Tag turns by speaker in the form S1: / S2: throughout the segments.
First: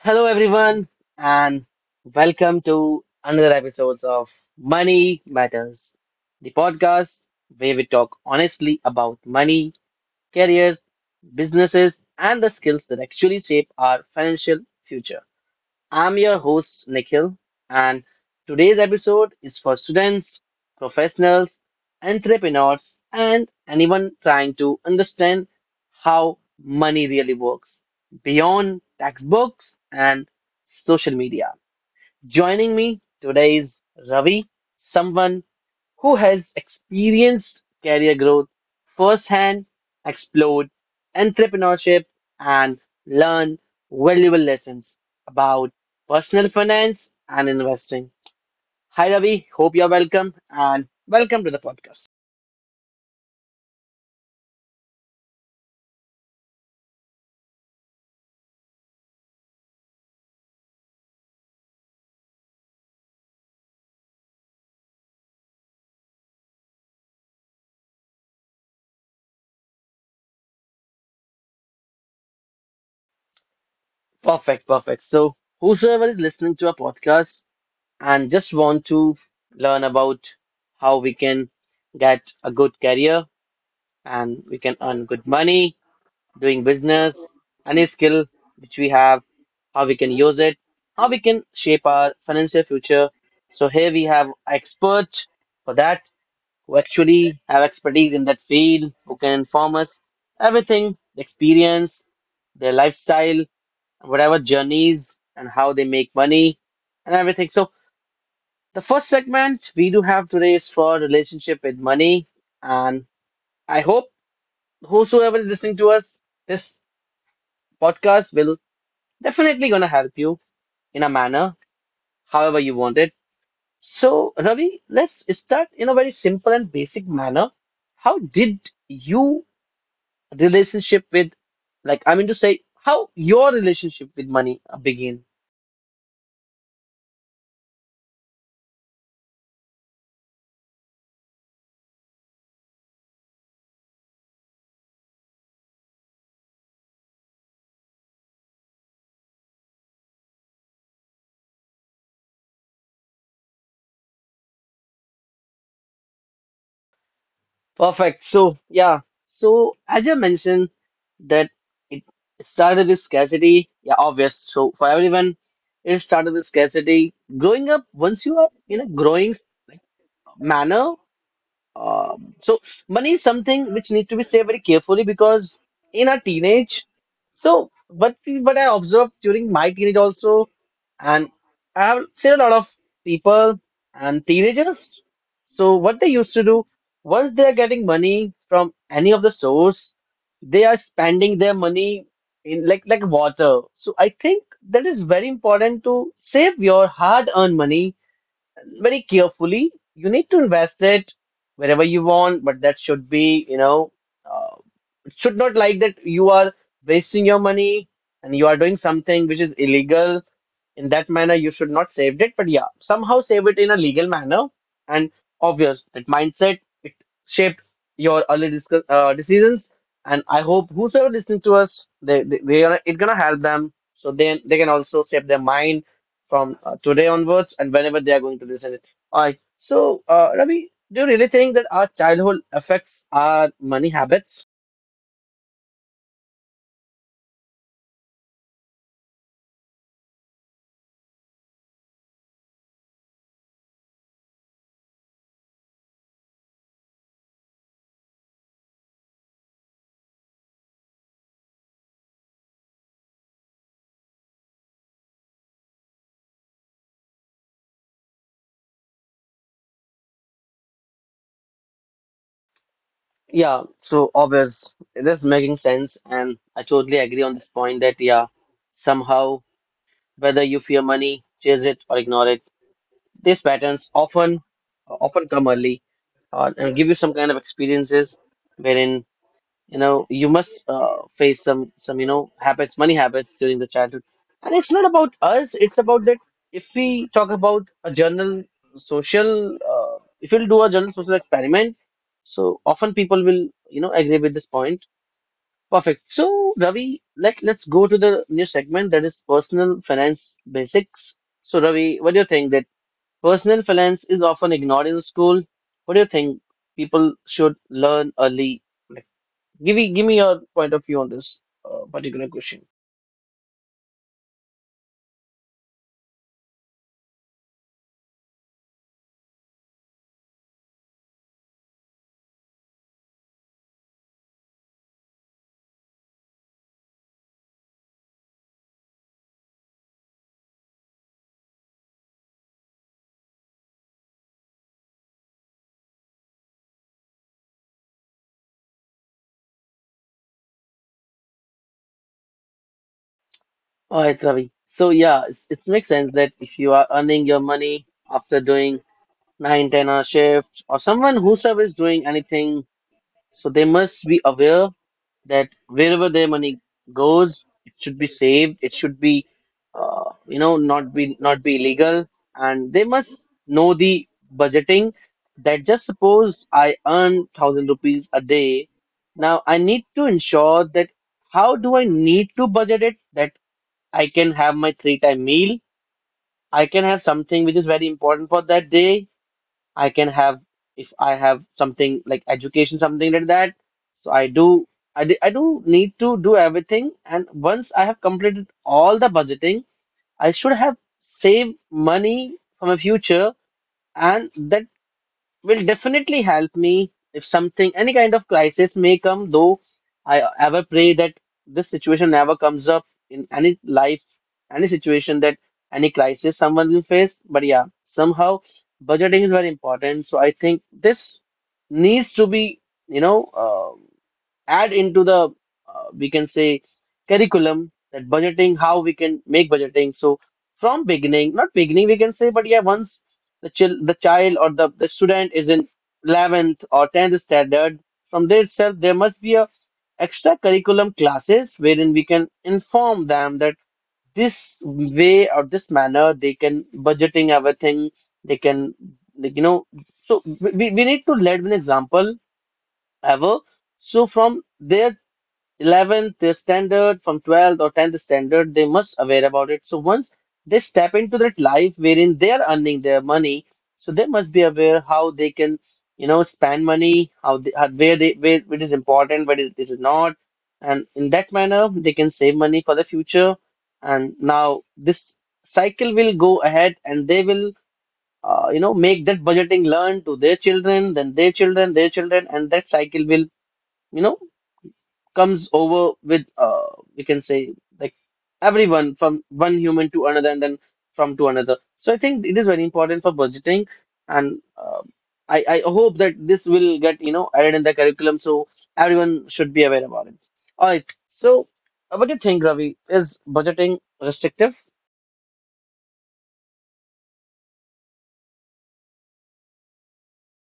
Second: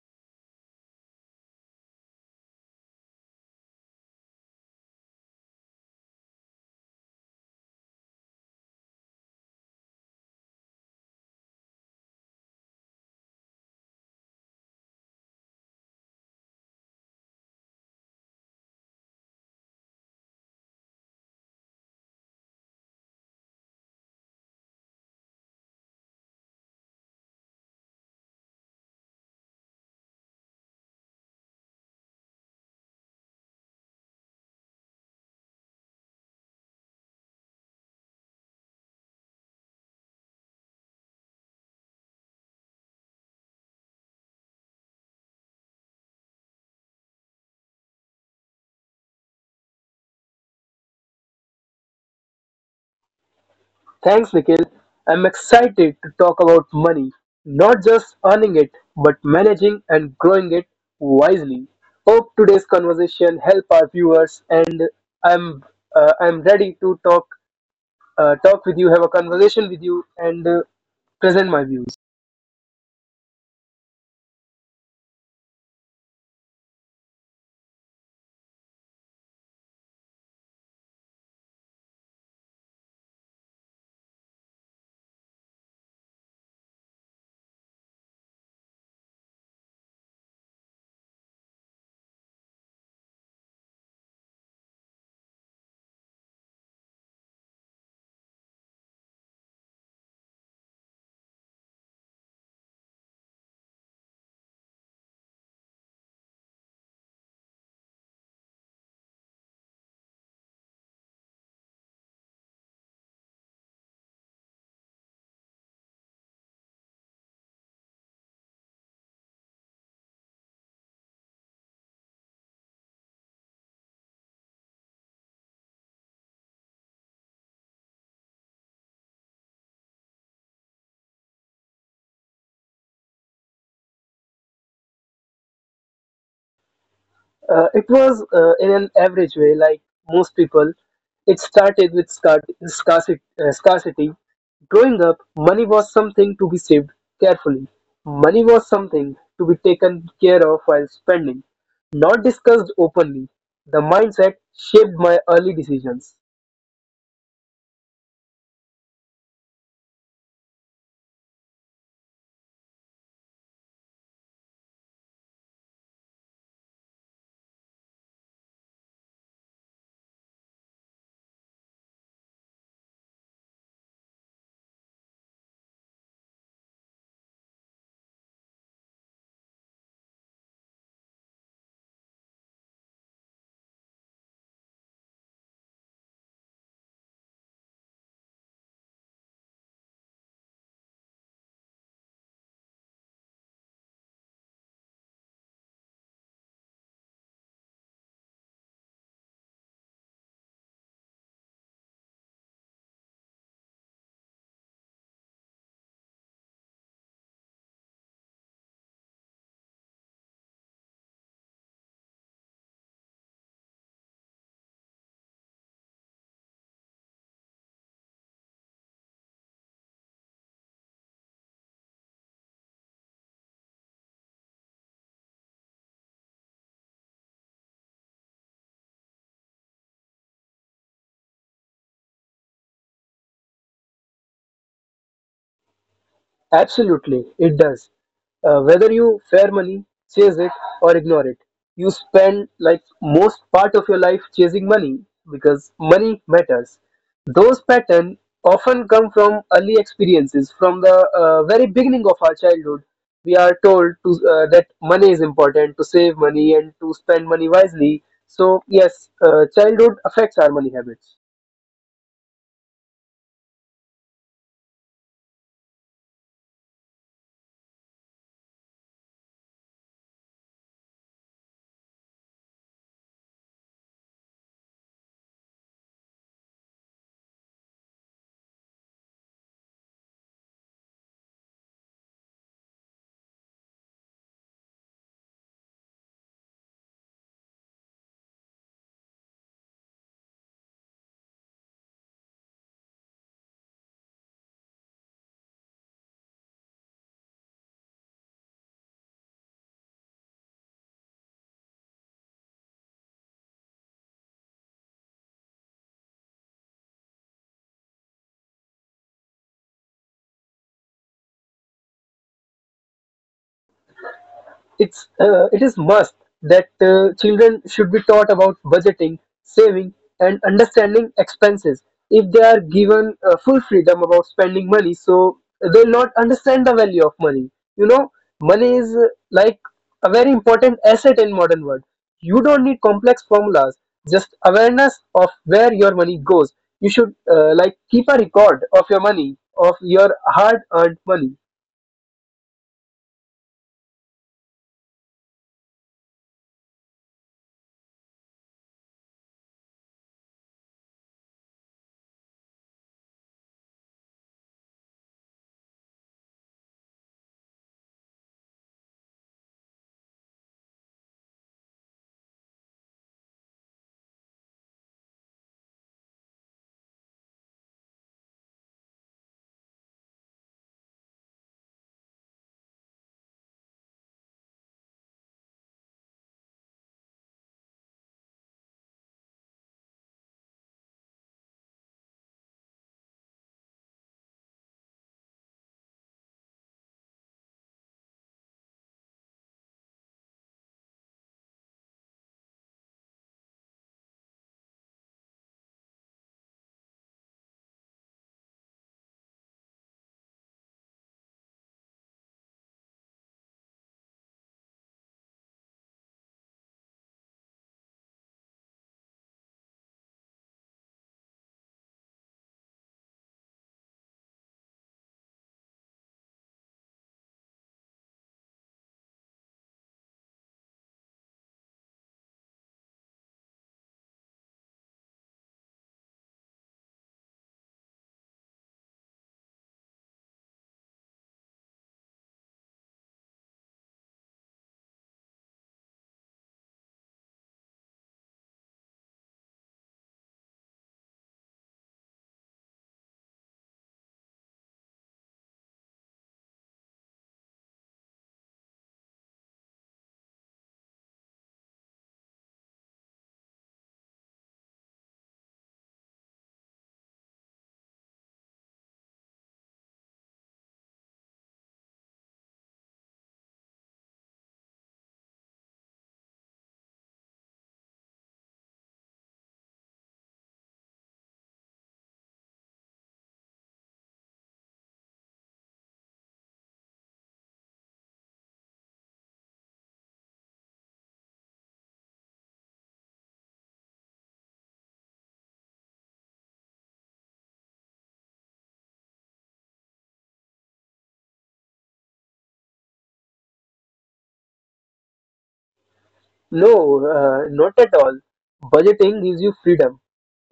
S1: Hello, everyone, and welcome to another episode of Money Matters, the podcast where we talk honestly about money, careers, businesses, and the skills that actually shape our financial future. I'm your host, Nikhil, and today's episode is for students, professionals, entrepreneurs, and anyone trying to understand how money really works beyond textbooks and social media. Joining me today is Ravi, someone who has experienced career growth firsthand, explored entrepreneurship, and learned valuable lessons about personal finance and investing. Hi, Ravi. Hope you're welcome and welcome to the podcast.
S2: Thanks, Nikhil. I'm excited to talk about money, not just earning it, but managing and growing it wisely. Hope today's conversation help our viewers, and I'm I'm ready to talk with you, have a conversation with you, and present my views.
S1: Perfect, perfect. So, whosoever is listening to our podcast and just want to learn about how we can get a good career and we can earn good money doing business, any skill which we have, how we can use it, how we can shape our financial future. So here we have experts for that who actually have expertise in that field, who can inform us everything, experience, their lifestyle, whatever journeys and how they make money and everything. So the first segment we do have today is for relationship with money. And I hope whosoever is listening to us, this podcast will definitely going to help you in a manner, however you want it. So, Ravi, let's start in a very simple and basic manner. How did you relationship with, like, I mean to say, how your relationship with money begin?
S2: It was in an average way, like most people. It started with scarcity, scarcity. Growing up, money was something to be saved carefully. Money was something to be taken care of while spending, not discussed openly. The mindset shaped my early decisions.
S1: Perfect. So, yeah. So, as you mentioned, that it started with scarcity. Yeah, obvious. So, for everyone, it started with scarcity. Growing up, once you are in a growing, like, manner, so money is something which needs to be saved very carefully because in our teenage, so what I observed during my teenage also, and I have seen a lot of people and teenagers. So what they used to do once they are getting money from any of the source, they are spending their money in like water. So I think that is very important to save your hard-earned money very carefully. You need to invest it wherever you want, but that should be, you know, uh, should not like that you are wasting your money and you are doing something which is illegal. In that manner, you should not save it. But yeah, somehow save it in a legal manner. And obvious that mindset it shaped your early decisions. And I hope whosoever listening to us, they are it gonna help them. So then they can also shape their mind from today onwards and whenever they are going to listen it. All right. So Ravi, do you really think that our childhood affects our money habits?
S2: Absolutely, it does. Whether you fair money, chase it, or ignore it, you spend like most part of your life chasing money because money matters. Those patterns often come from early experiences, from the very beginning of our childhood. We are told that money is important, to save money and to spend money wisely. So, yes, childhood affects our money habits.
S1: Yeah, so obvious. It is making sense, and I totally agree on this point that, yeah, somehow, whether you fear money, chase it, or ignore it, these patterns often come early and give you some kind of experiences wherein you know you must face some you know habits money habits during the childhood and it's not about us, it's about that if we talk about a general social if we'll do a general social experiment, so often people will, you know, agree with this point. Perfect. So Ravi, let's go to the new segment, that is personal finance basics. So Ravi, what do you think that personal finance is often ignored in school? What do you think people should learn early? Give me your point of view on this particular question.
S2: It is must that children should be taught about budgeting, saving, and understanding expenses. If they are given full freedom about spending money, so they'll not understand the value of money. You know, money is like a very important asset in modern world. You don't need complex formulas, just awareness of where your money goes. You should like keep a record of your money, of your hard earned money.
S1: All right, Ravi. So yeah, it makes sense that if you are earning your money after doing nine, 10 hour shift, or someone whosoever is doing anything. So they must be aware that wherever their money goes, it should be saved. It should be, you know, not be illegal, and they must know the budgeting. That just suppose I earn 1,000 rupees a day. Now I need to ensure that how do I need to budget it that I can have my three time meal. I can have something which is very important for that day. I can have, if I have something like education, something like that. So I do need to do everything. And once I have completed all the budgeting, I should have saved money for my future, and that will definitely help me if something, any kind of crisis may come, though I ever pray that this situation never comes up in any life, any situation that any crisis someone will face. But yeah, somehow budgeting is very important. So I think this needs to be, you know, add into the, we can say, curriculum. That budgeting, how we can make budgeting, so from beginning, not beginning we can say, but yeah, once the student is in 11th or 10th standard, from there itself there must be a extra curriculum classes wherein we can inform them that this way or this manner they can budgeting everything, they can, like, you know. So we need to lead with an example ever. So from there, 11th is standard from 12th or 10th standard, they must aware about it. So once they step into that life wherein they are earning their money, so they must be aware how they can, you know, spend money, how, where they, where it is important, where it is not, and in that manner they can save money for the future. And now this cycle will go ahead and they will, you know, make that budgeting learn to their children, then their children, their children, and that cycle will, you know, comes over with, we can say, like, everyone from one human to another and then from to another. So I think it is very important for budgeting. And, um I hope that this will get, you know, added in the curriculum, so everyone should be aware about it. All right. So what do you think, Ravi, is budgeting restrictive?
S2: No, not at all. Budgeting gives you freedom.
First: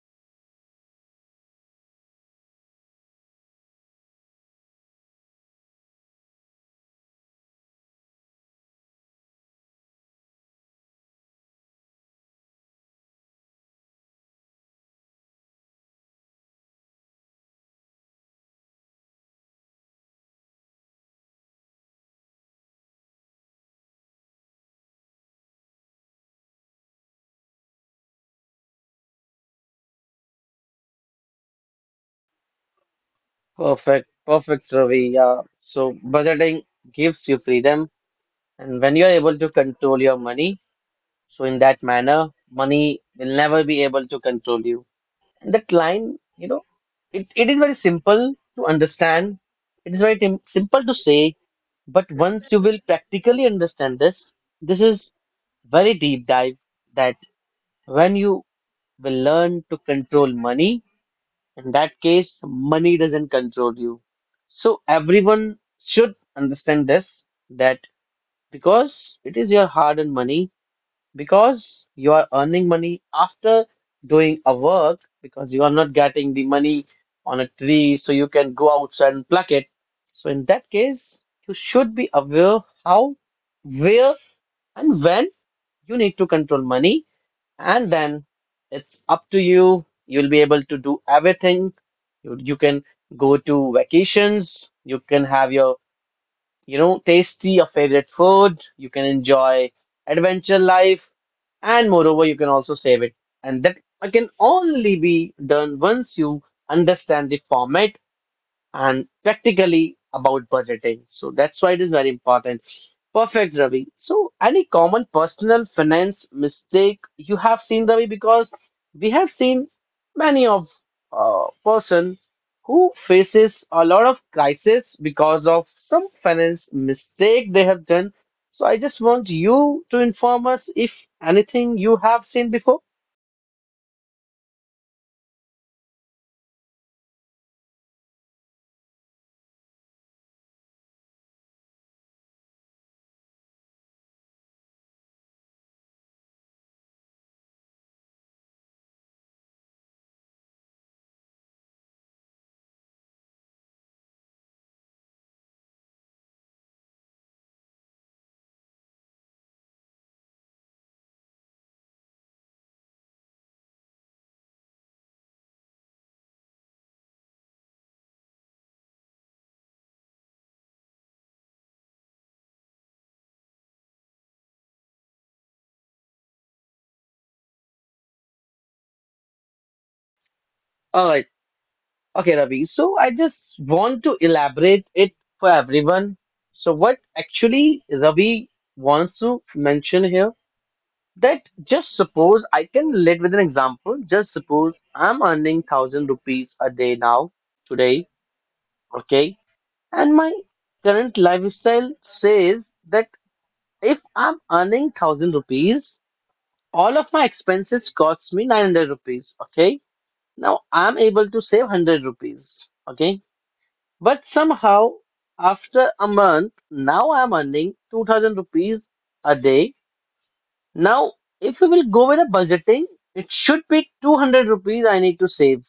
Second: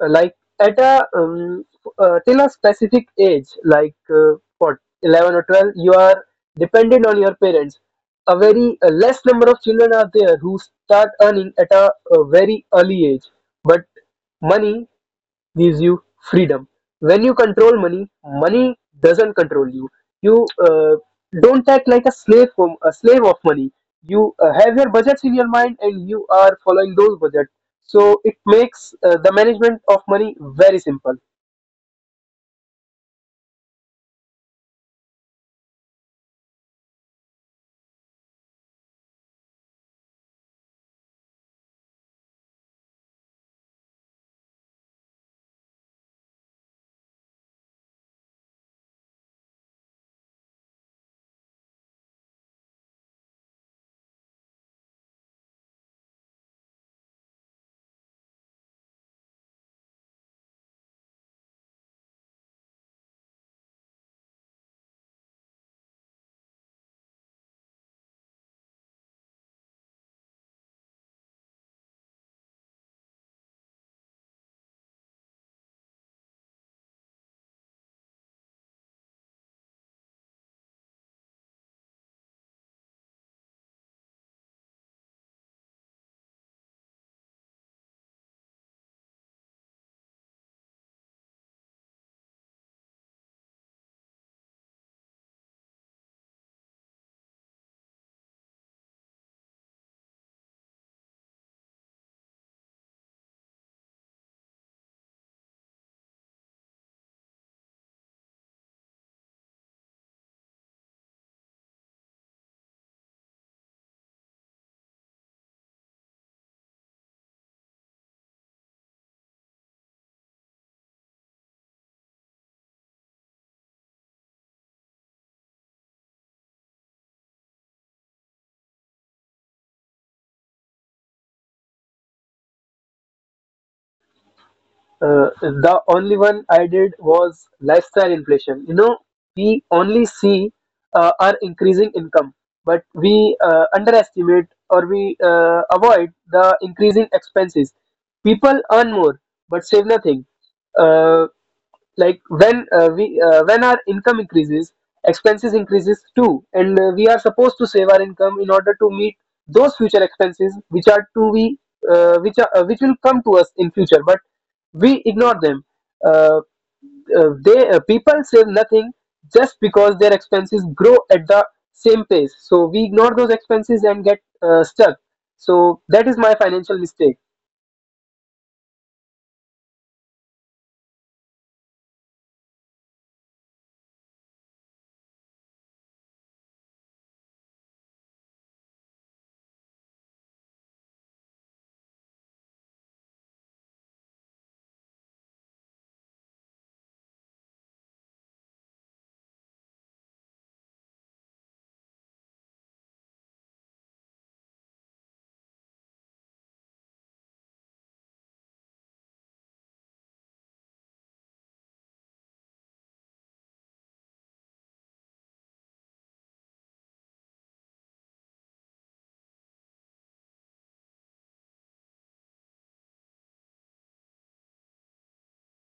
S2: Like at a till a specific age, like what 11 or 12, you are dependent on your parents. A very less number of children are there who start earning at a very early age. But money gives you freedom. When you control money, money doesn't control you. You don't act like a slave from a slave of money. You have your budgets in your mind and you are following those budgets. So it makes the management of money very simple.
S1: Perfect, perfect, Ravi. Yeah. So budgeting gives you freedom, and when you are able to control your money, so in that manner, money will never be able to control you. And that line, you know, it is very simple to understand. It is very simple to say, but once you will practically understand this, this is very deep dive, that when you will learn to control money, in that case, money doesn't control you. So everyone should understand this, that because it is your hard-earned money, because you are earning money after doing a work, because you are not getting the money on a tree so you can go outside and pluck it. So in that case, you should be aware how, where, and when you need to control money, and then it's up to you. You'll be able to do everything. You can go to vacations, you can have your, you know, tasty, your favorite food, you can enjoy adventure life, and moreover, you can also save it. And that can only be done once you understand the format and practically about budgeting. So that's why it is very important. Perfect, Ravi. So, any common personal finance mistake you have seen, Ravi? Because we have seen many of person who faces a lot of crisis because of some finance mistake they have done. So, I just want you to inform us if anything you have seen before.
S2: The only one I did was lifestyle inflation. You know, we only see our increasing income, but we underestimate or we avoid the increasing expenses. People earn more but save nothing. Uh, like when we when our income increases, expenses increases too, and we are supposed to save our income in order to meet those future expenses which are to be which will come to us in future, but we ignore them. Uh, they People save nothing just because their expenses grow at the same pace, so we ignore those expenses and get stuck. So that is my financial mistake.
S1: Alright. Okay, Ravi. So I just want to elaborate it for everyone. So what actually Ravi wants to mention here, that just suppose I can lead with an example. Just suppose I'm earning 1,000 rupees a day now, today, okay, and my current lifestyle says that if I'm earning 1,000 rupees, all of my expenses costs me 900 rupees, okay. Now I'm able to save 100 rupees, okay. But somehow, after a month, now I'm earning 2000 rupees a day. Now, if we will go with a budgeting, it should be 200 rupees I need to save.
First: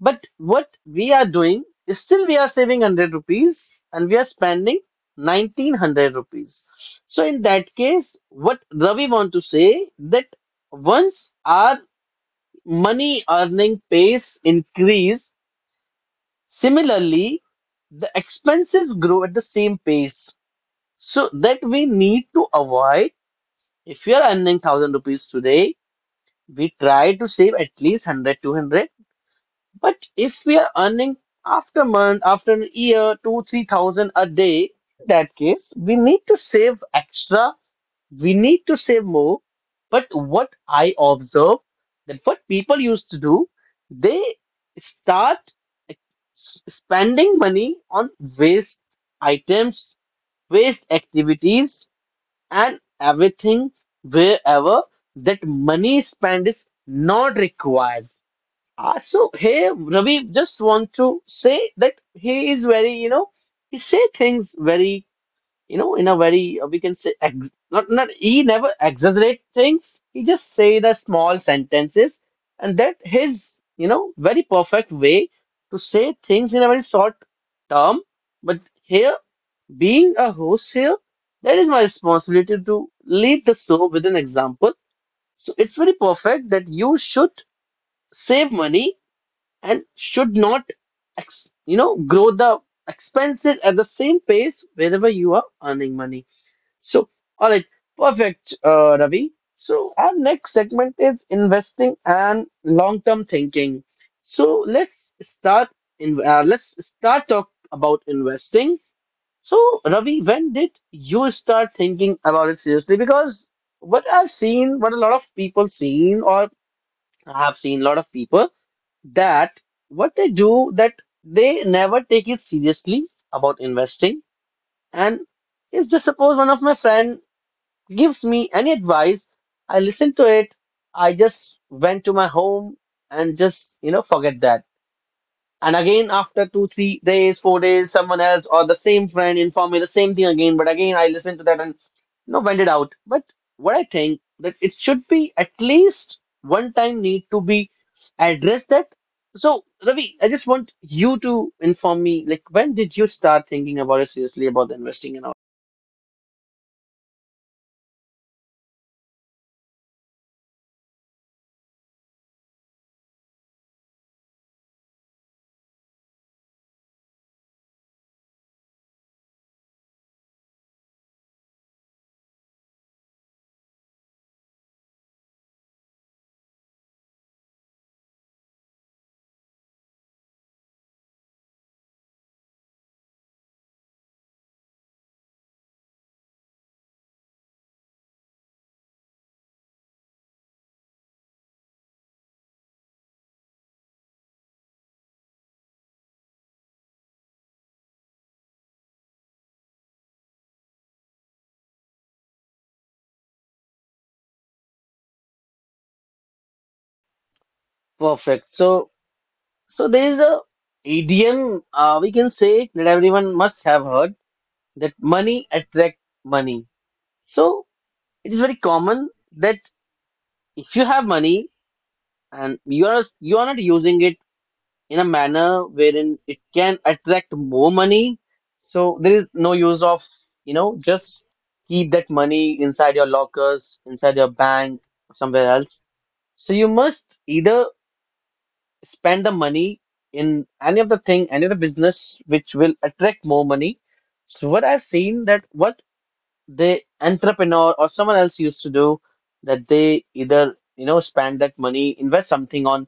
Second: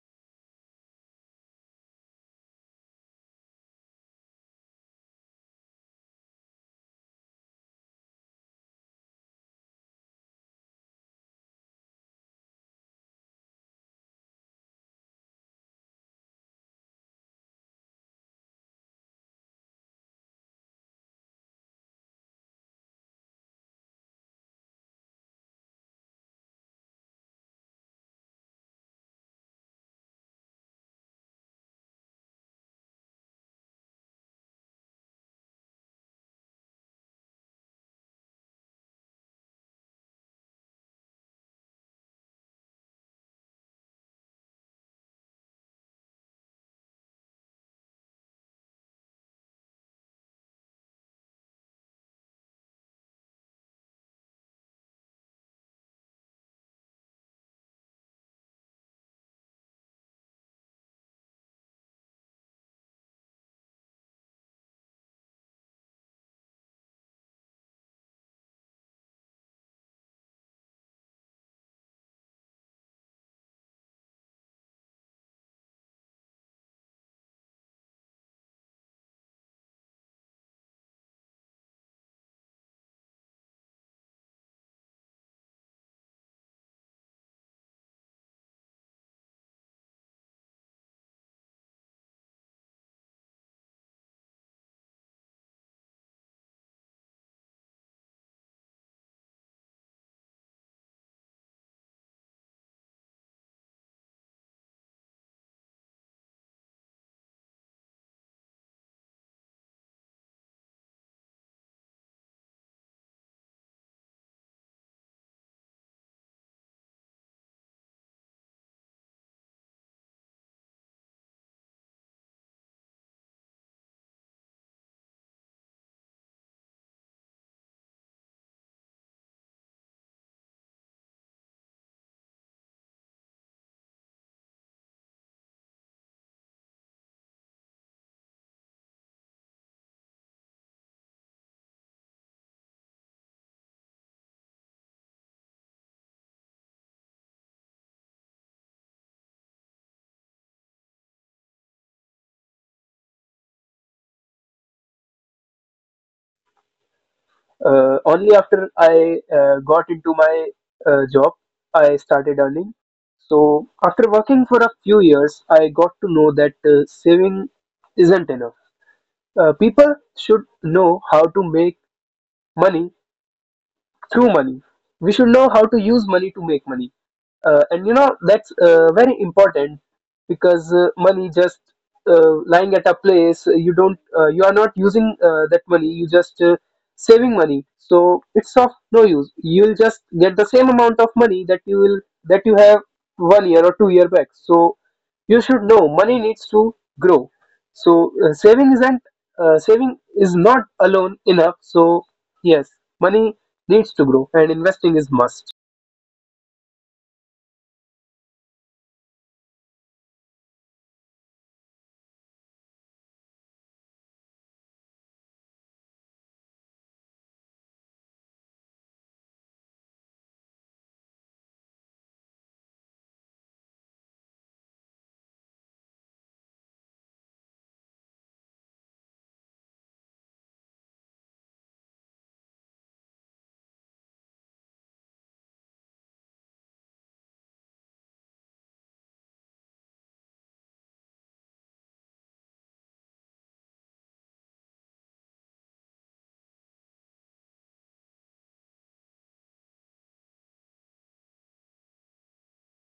S1: But what we are doing is, still we are saving 100 rupees and we are spending 1900 rupees. So, in that case, what Ravi want to say, that once our money earning pace increase, similarly, the expenses grow at the same pace. So that we need to avoid. If you are earning 1,000 rupees today, we try to save at least 100, 200. But if we are earning after month, after a year, two, 3,000 a day, in that case, we need to save extra. We need to save more. But what I observe, that what people used to do, they start spending money on waste items, waste activities, and everything wherever that money spent is not required. Ravi just want to say that he is very, he say things very, in a very we can say ex not not he never exaggerate things. He just say the small sentences, and that his very perfect way to say things in a very short term. But here, being a host here, that is my responsibility to lead the show with an example. So it's very perfect that you should save money and should not, grow the expenses at the same pace wherever you are earning money. So, all right, perfect, Ravi. So our next segment is investing and long-term thinking. So let's start in let's start talk about investing. So, Ravi, when did you start thinking about it seriously? Because what I've seen, what a lot of people seen, or have seen a lot of people, that what they do, that they never take it seriously about investing. And if just suppose one of my friend gives me any advice, I listen to it, I just went to my home and just, forget that. And again, after two, 3 days, 4 days, someone else or the same friend informed me the same thing again. But again, I listened to that and went it out. But what I think that it should be at least one time need to be addressed that. So Ravi, I just want you to inform me, like when did you start thinking about it seriously about investing in our
S2: Only after I got into my job, I started earning. So after working for a few years, I got to know that saving isn't enough. People should know how to make money through money. We should know how to use money to make money. And you know, that's very important because money just lying at a place, you are not using that money, you just saving money. So it's of no use. You'll just get the same amount of money that that you have one year or two-year back. So you should know money needs to grow. So saving is not alone enough. So yes, money needs to grow and investing is must.
S1: perfect? So, so there is a idiom we can say that everyone must have heard that money attract money. So it is very common that if you have money and you are not using it in a manner wherein it can attract more money, so there is no use of just keep that money inside your lockers, inside your bank, somewhere else. So you must either spend the money in any of the thing, any of the business which will attract more money. So what I've seen that what the entrepreneur or someone else used to do, that they either spend that money, invest something on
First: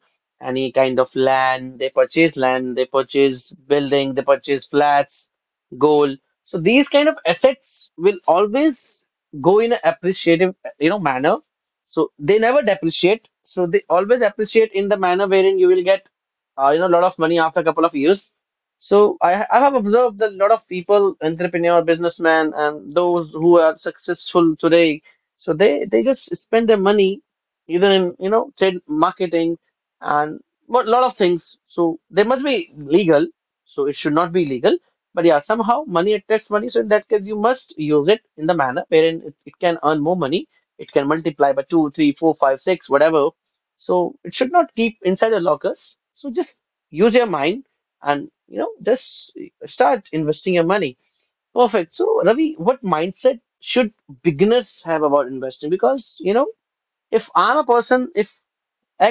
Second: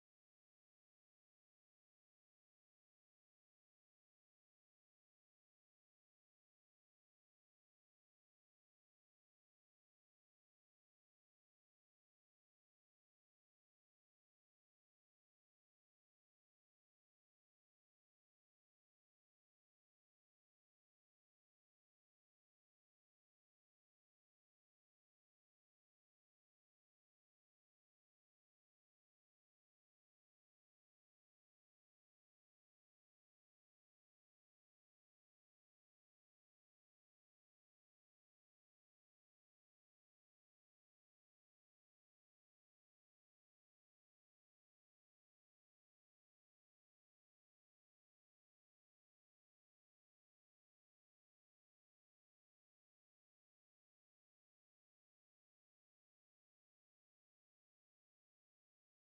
S1: any kind of land, they purchase land, they purchase building, they purchase flats, gold. So these kind of assets will always go in an appreciative manner, so they never depreciate, so they always appreciate in the manner wherein you will get a lot of money after a couple of years. So I have observed that a lot of people, entrepreneur, businessmen, and those who are successful today, so they just spend their money either in trade marketing and a lot of things. So they must be legal. So it should not be illegal. But yeah, somehow money attracts money. So in that case, you must use it in the manner wherein it can earn more money. It can multiply by two, three, four, five, six, whatever. So it should not keep inside the lockers. So just use your mind and just start investing your money. Perfect. So Ravi, what mindset should beginners have about investing? Because if I'm a person, if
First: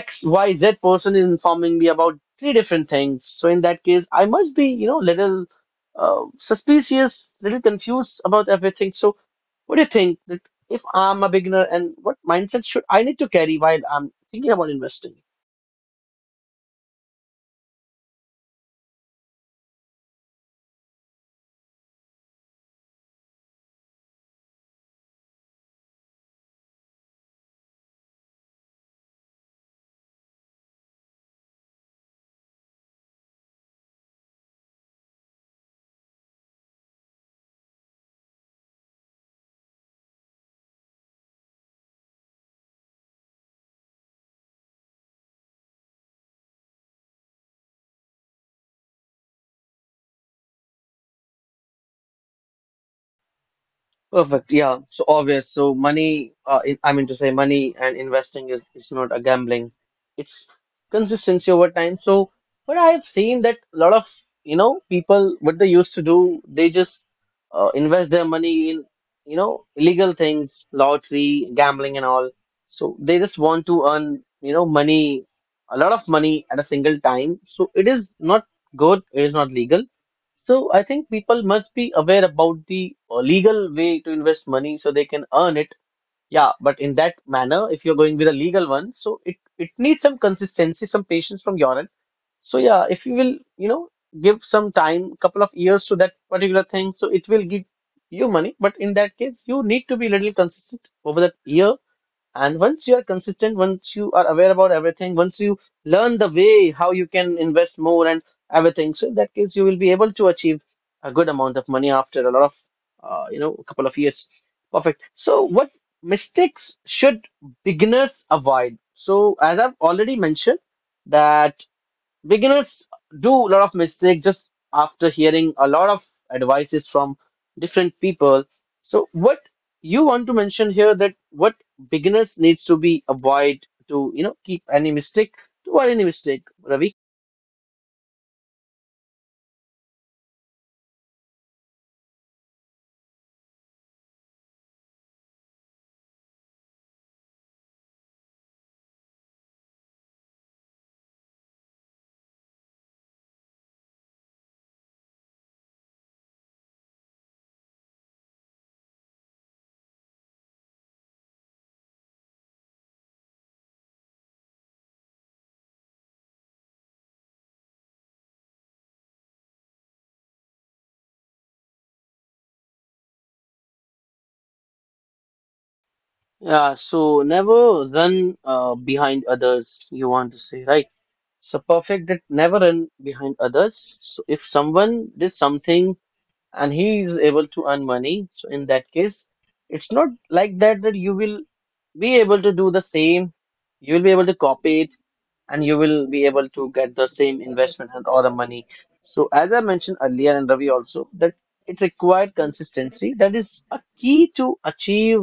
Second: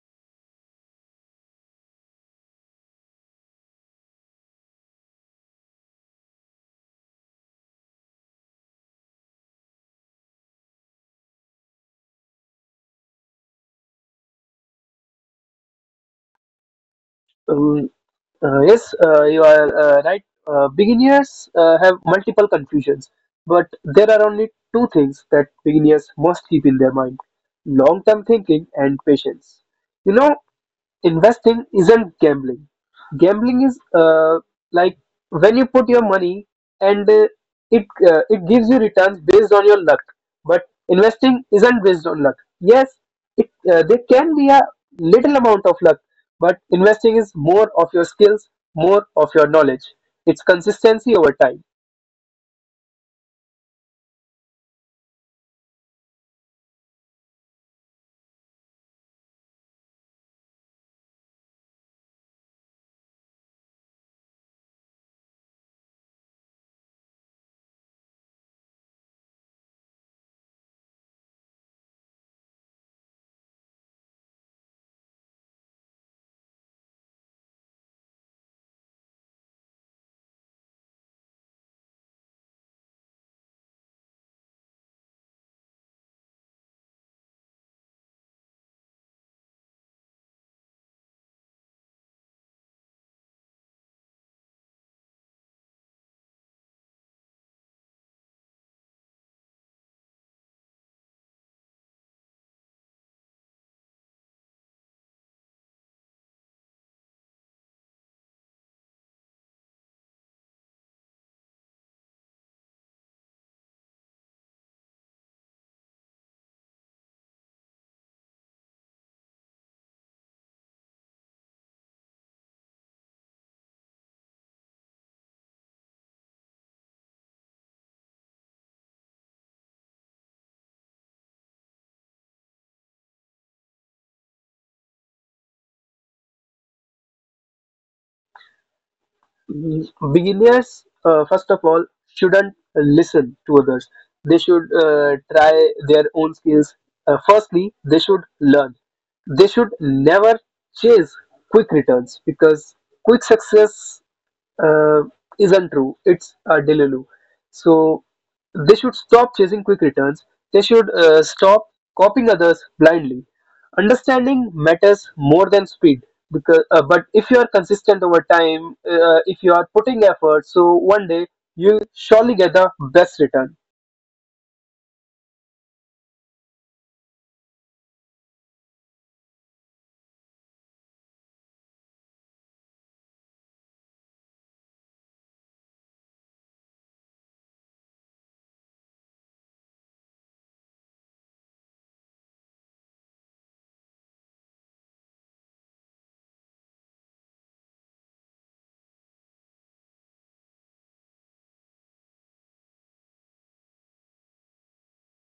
S1: XYZ person is informing me about three different things, so in that case I must be little suspicious, little confused about everything. So what do you think that if I'm a beginner, and what mindset should I need to carry while I'm thinking about investing?
S2: um, yes, you are right. Beginners have multiple confusions, but there are only two things that beginners must keep in their mind: long term thinking and patience. You know, investing isn't gambling. Gambling is like when you put your money and it gives you returns based on your luck. But investing isn't based on luck. Yes, it there can be a little amount of luck, but investing is more of your skills, more of your knowledge. It's consistency over time.
S1: Perfect. Yeah. So obvious. So money, I mean to say money and investing is not a gambling. It's consistency over time. So what I have seen that a lot of, people, what they used to do, they just invest their money in, illegal things, lottery, gambling and all. So they just want to earn, money, a lot of money at a single time. So it is not good. It is not legal. So I think people must be aware about the legal way to invest money so they can earn it. Yeah, but in that manner, if you're going with a legal one, so it needs some consistency, some patience from your end. So yeah, if you will, give some time, couple of years to that particular thing, so it will give you money. But in that case, you need to be a little consistent over that year, and once you are consistent, once you are aware about everything, once you learn the way how you can invest more and everything, so in that case, you will be able to achieve a good amount of money after a lot of, a couple of years. Perfect. So, what mistakes should beginners avoid? So, as I've already mentioned, that beginners do a lot of mistakes just after hearing a lot of advices from different people. So what you want to mention here, that what beginners needs to be avoid to keep any mistake, to avoid any mistake, Ravi?
S2: Beginners, first of all, shouldn't listen to others. They should try their own skills. Firstly, they should learn. They should never chase quick returns because quick success uh, isn't true, it's a delulu. So they should stop chasing quick returns. They should stop copying others blindly. Understanding matters more than speed, because but if you are consistent over time, if you are putting effort, so one day you'll surely get the best return.
S1: Yeah, so never run behind others, you want to say, right? So perfect, that never run behind others. So if someone did something and he is able to earn money, so in that case it's not like that you will be able to do the same. You will be able to copy it and you will be able to get the same investment and or the money. So as I mentioned earlier, and Ravi also, that it required consistency. That is a key to achieve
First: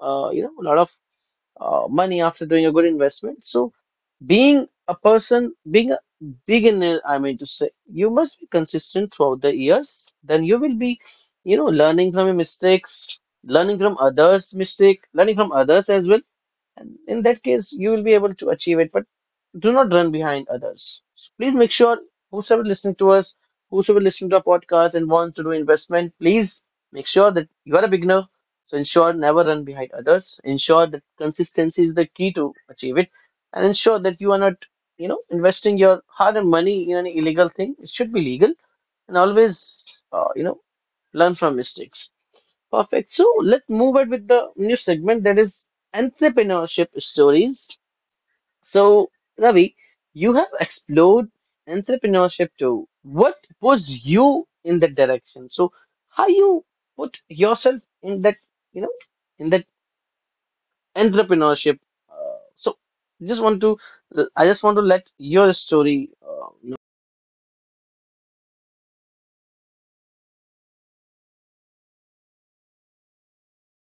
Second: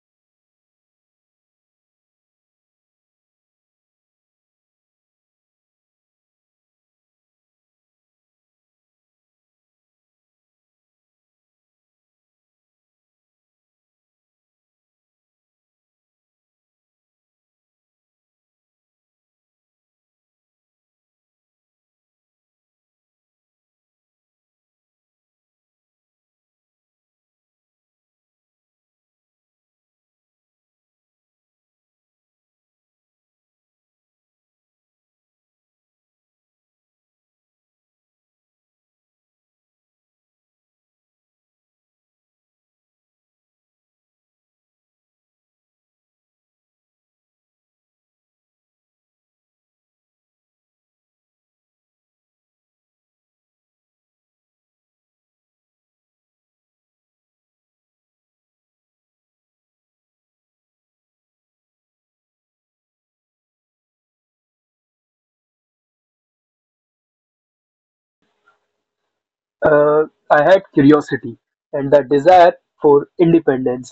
S1: a lot of money after doing a good investment. So being a person, being a beginner, I mean to say, you must be consistent throughout the years. Then you will be, learning from your mistakes, learning from others' mistake, learning from others as well, and in that case you will be able to achieve it. But do not run behind others. So please make sure, whosoever listening to us, whosoever listening to our podcast and wants to do investment, please make sure that you are a beginner. So ensure never run behind others, ensure that consistency is the key to achieve it, and ensure that you are not investing your hard-earned money in an illegal thing. It should be legal. And always uh, you know learn from mistakes. Perfect. So let's move it with the new segment, that is entrepreneurship stories. So, Ravi, you have explored entrepreneurship too. What was you in that direction? So, how you put yourself in that, you know, in that entrepreneurship? Uh, so, just want to, I just want to let your story.
S2: uh, I had curiosity and the desire for independence.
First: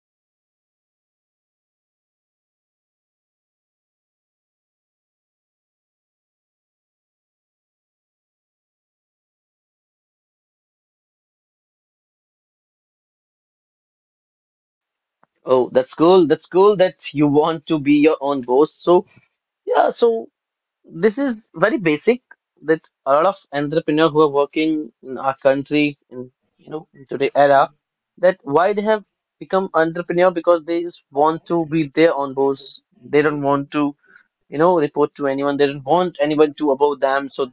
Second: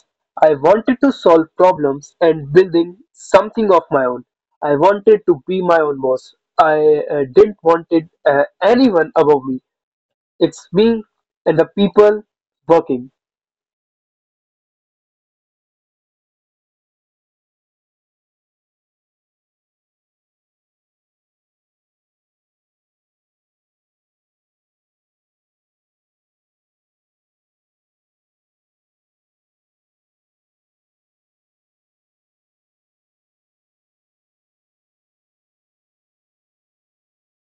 S2: I wanted to solve problems and building something of my own. I wanted to be my own boss. I didn't wanted anyone above me. It's me and the people working.
S1: Oh, that's cool. That's cool that you want to be your own boss. So, yeah. So, this is very basic, that a lot of entrepreneurs who are working in our country in in today era, that why they have become entrepreneur, because they just want to be their own boss, they don't want to report to anyone, they don't want anyone to above them. So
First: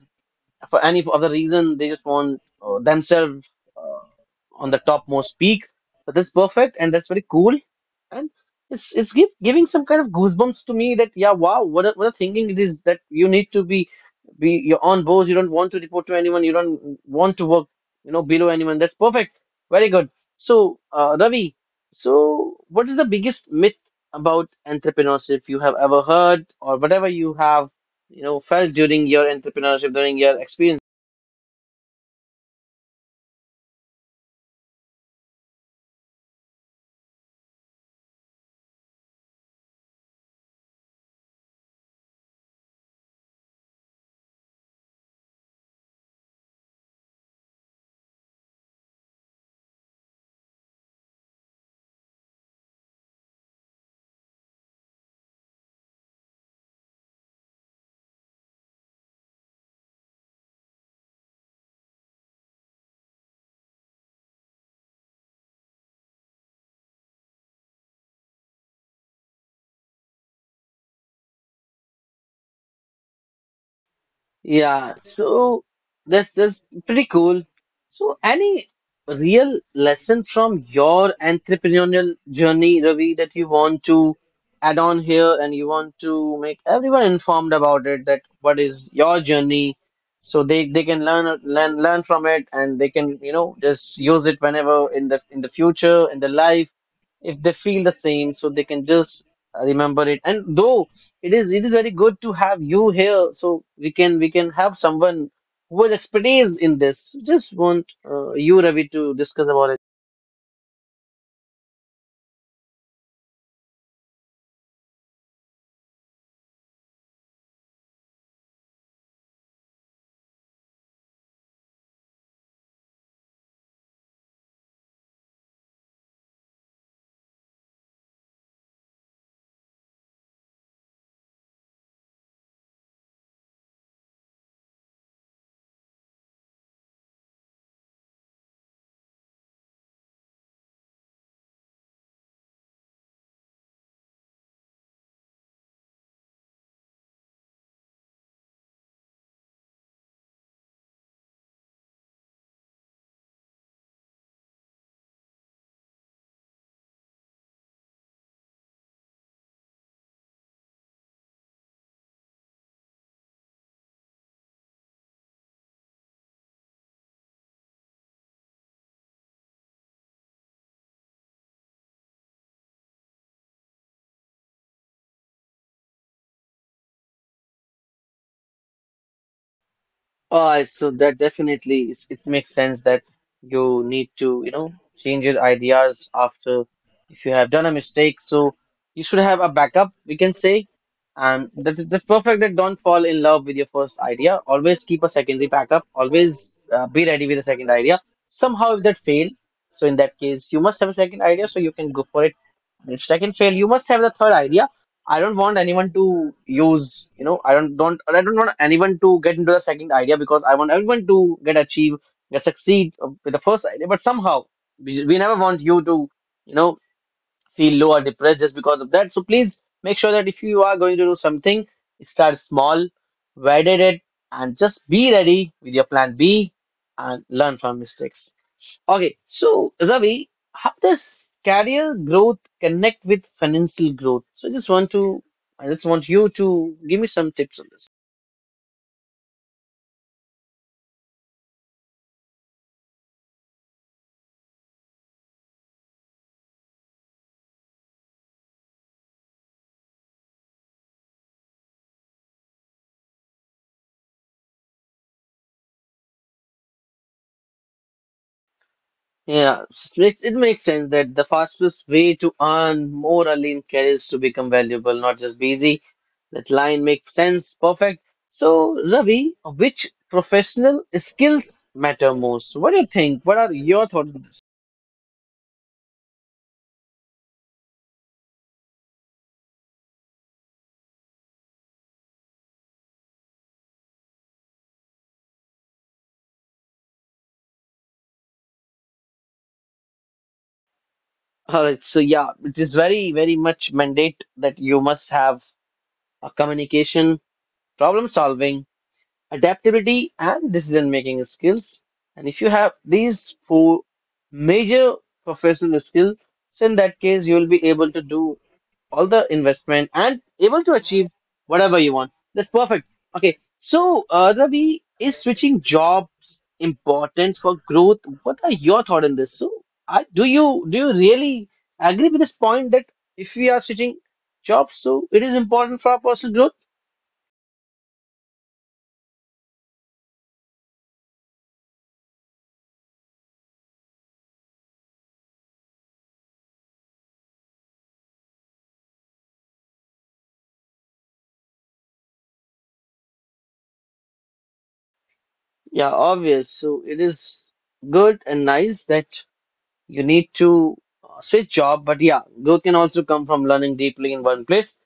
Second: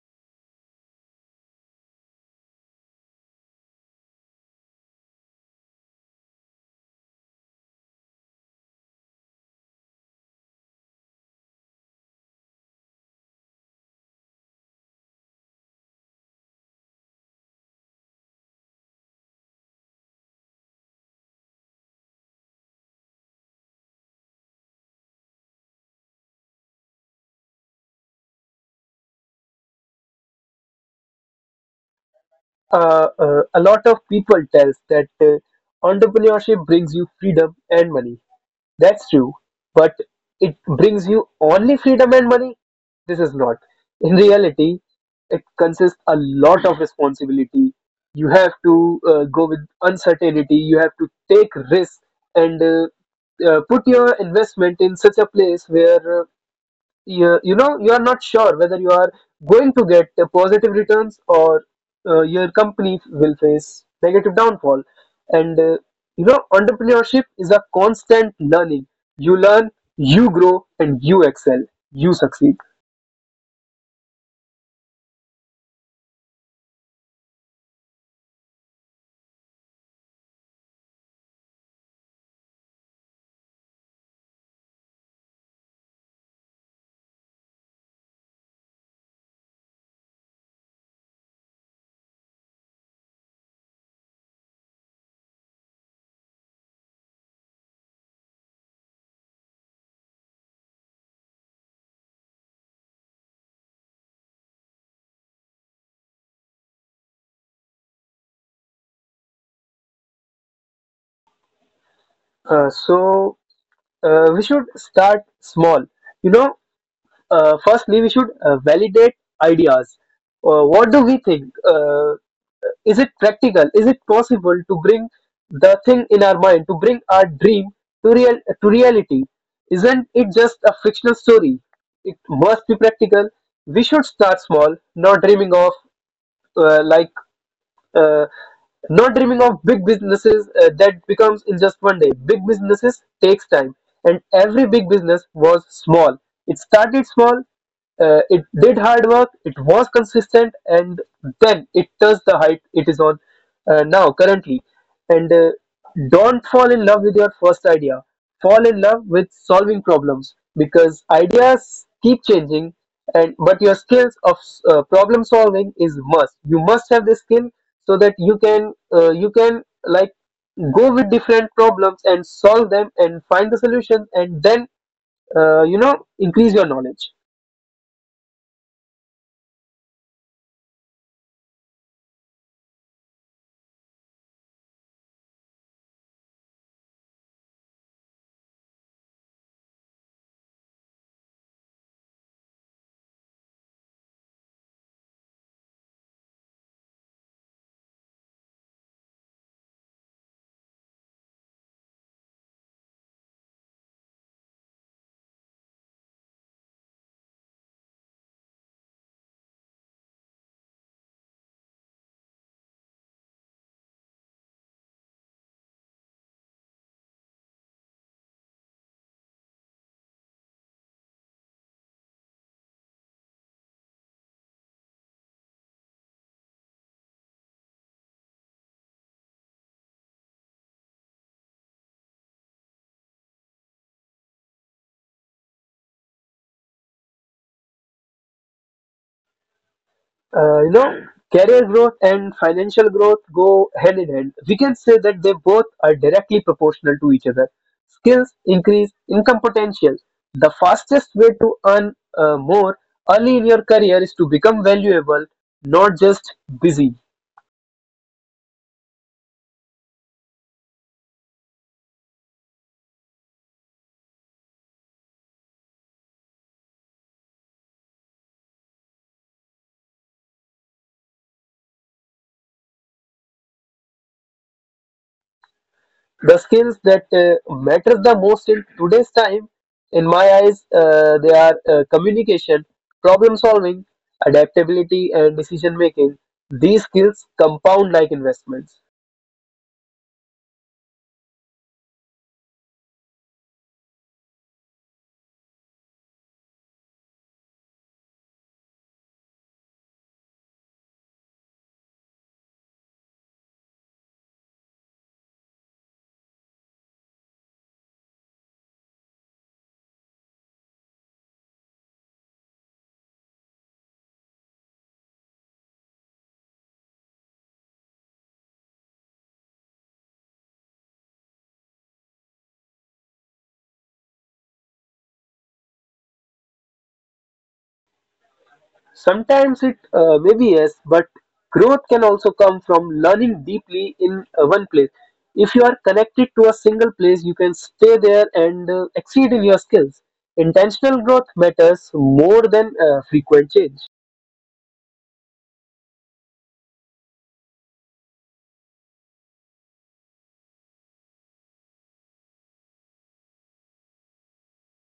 S1: for any other reason they just want themselves uh, on the topmost peak. But that's perfect and that's very cool. And giving some kind of goosebumps to me, that yeah, wow, what a thinking it is, that you need to be your own boss. You don't want to report to anyone. You don't want to work below anyone. That's perfect. Very good. So Ravi, so what is the biggest myth about entrepreneurship you have ever heard, or whatever you have felt during your entrepreneurship, during your experience?
S2: A lot of people tells that entrepreneurship brings you freedom and money. That's true, but it brings you only freedom and money. This is not. In reality, it consists a lot of responsibility. You have to go with uncertainty. You have to take risks and put your investment in such a place where you, you know you are not sure whether you are going to get the positive returns or your company will face negative downfall. And you know, entrepreneurship is a constant learning. You learn, you grow, and you excel, you succeed.
S1: Yeah, so that's pretty cool. So any real lesson from your entrepreneurial journey, Ravi, that you want to add on here, and you want to make everyone informed about it, that what is your journey, so they can learn from it, and they can, just use it whenever in the future, in their life, if they feel the same, so they can just remember it. And though it is very good to have you here, so we can have someone who has expertise in this. Just want you, Ravi, to discuss about it.
S2: uh, so we should start small. You know, firstly we should validate ideas. What do we think? Is it practical? Is it possible to bring the thing in our mind, to bring our dream to reality? Isn't it just a fictional story? It must be practical. We should start small, not dreaming of uh, like uh, not dreaming of big businesses that becomes in just one day. Big businesses takes time, and every big business was small. It started small, it did hard work, it was consistent, and then it touched the height it is on now currently. And don't fall in love with your first idea. Fall in love with solving problems because ideas keep changing, and but your skills of problem solving is must. You must have this skill so that you can like go with different problems and solve them and find the solution and then you know increase your knowledge.
S1: So that definitely is, it makes sense that you need to, change your ideas after if you have done a mistake. So you should have a backup, we can say. And that's perfect, that don't fall in love with your first idea. Always keep a secondary backup. Always be ready with a second idea. Somehow if that fail, so in that case you must have a second idea so you can go for it. If second fail, you must have the third idea. I don't want anyone to use, I don't want anyone to get into the second idea because I want everyone to get achieve, get succeed with the first idea. But somehow we never want you to, you know, feel low or depressed just because of that. So please make sure that if you are going to do something, start small, validate it, and just be ready with your plan B and learn from mistakes. Okay, so Ravi, how does career growth connect with financial growth? So I just want you to give me some tips on this.
S2: You know, career growth and financial growth go hand in hand. We can say that they both are directly proportional to each other. Skills increase income potential. The fastest way to earn more early in your career is to become valuable, not just busy.
S1: Yeah, it makes sense that the fastest way to earn more early in career is to become valuable, not just busy. That line makes sense, perfect. So Ravi, which professional skills matter most? What do you think? What are your thoughts on this?
S2: The skills that matters the most in today's time, in my eyes, they are communication, problem solving, adaptability, and decision making. These skills compound like investments.
S1: All right, so yeah, it is very, very much mandate that you must have a communication, problem solving, adaptability, and decision making skills. And if you have these four major professional skills, so in that case, you will be able to do all the investment and able to achieve whatever you want. That's perfect. Okay, so Ravi, is switching jobs important for growth? What are your thoughts on this? Do you really agree with this point that if we are switching jobs, so it is important for our personal growth?
S2: Sometimes it may be yes, but growth can also come from learning deeply in one place. If you are connected to a single place, you can stay there and exceed in your skills. Intentional growth matters more than frequent change.
S1: Yeah, obvious. So it is good and nice that you need to switch job, but yeah, growth can also come from learning deeply in one place.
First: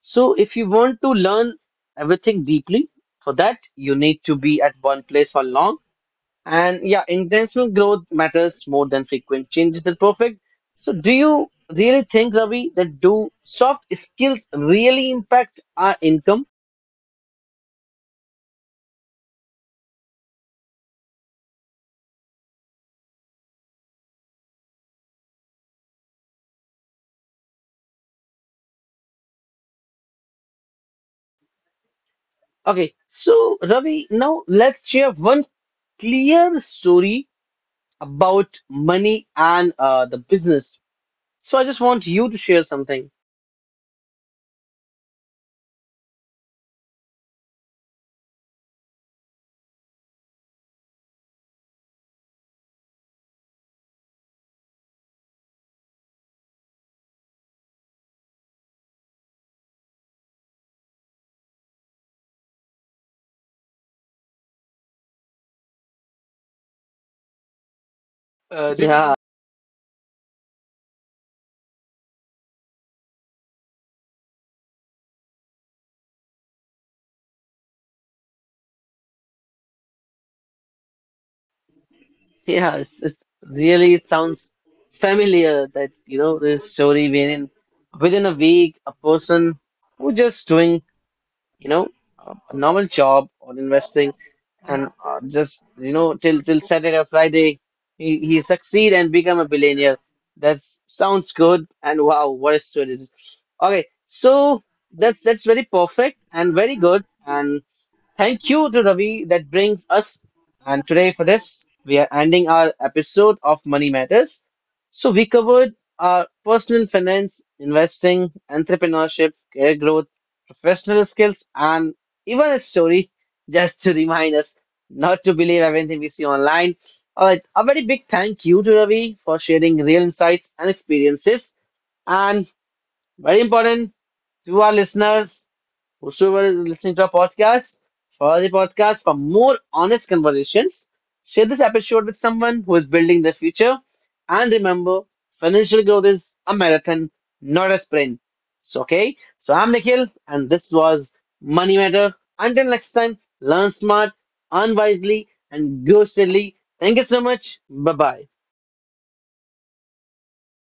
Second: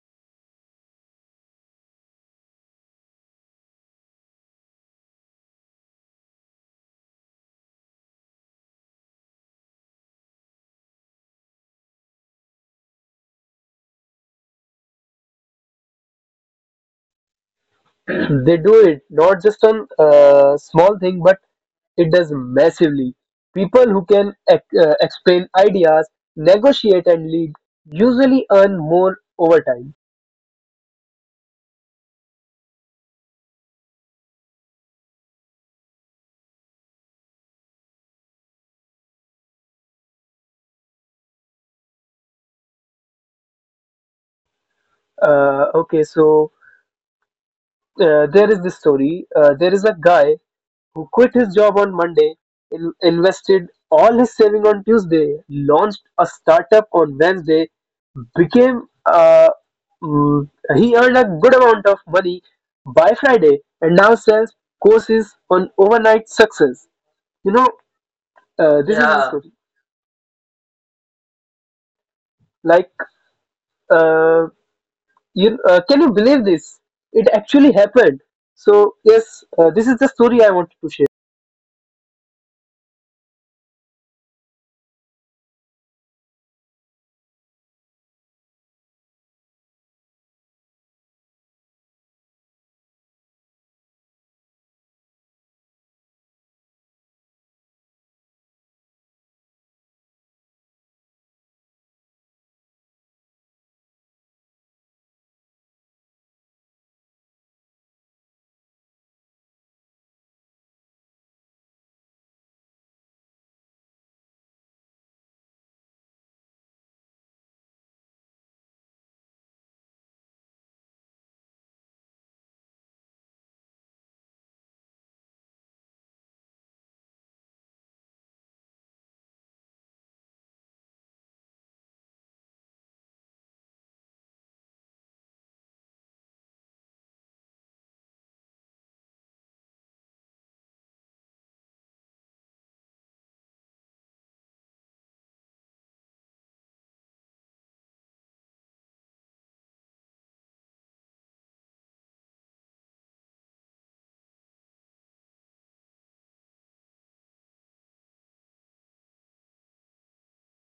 S1: So if you want to learn everything deeply, for that you need to be at one place for long. And yeah, intentional growth matters more than frequent changes than perfect. So do you really think, Ravi, that do soft skills really impact our income?
S2: They do, it not just on small thing, but it does massively. People who can explain ideas, negotiate, and lead usually earn more over time.
S1: Okay, so Ravi, now let's share one clear story about money and the business. So I just want you to share something.
S2: Okay, so there is this story. There is a guy who quit his job on Monday, invested all his saving on Tuesday, launched a startup on Wednesday, became uh, mm, he earned a good amount of money by Friday, and now sells courses on overnight success. You know,
S1: This
S2: this is his
S1: yeah,
S2: yeah story. Like, uh, you can you believe this? It actually happened. So yes, this is the story I wanted to share.
S1: yeah, it's really it sounds familiar that you know this story wherein within a week a person who just doing you know a normal job or investing and just you know till Saturday or Friday, he succeed and become a billionaire, that sounds good and wow, what a story it is. Okay, so that's very perfect and very good, and thank you to Ravi that brings us and today for this we are ending our episode of Money Matters. So we covered our personal finance, investing, entrepreneurship, career growth, professional skills, and even a story just to remind us not to believe everything we see online. All right, a very big thank you to Ravi for sharing real insights and experiences, and very important to our listeners. Whosoever is listening to our podcast, follow the podcast for more honest conversations. Share this episode with someone who is building their future. And remember, financial growth is a marathon, not a sprint. So, okay, so I'm Nikhil, and this was Money Matter. Until next time, learn smart, earn wisely, and grow steadily. Thank you so much. Bye bye.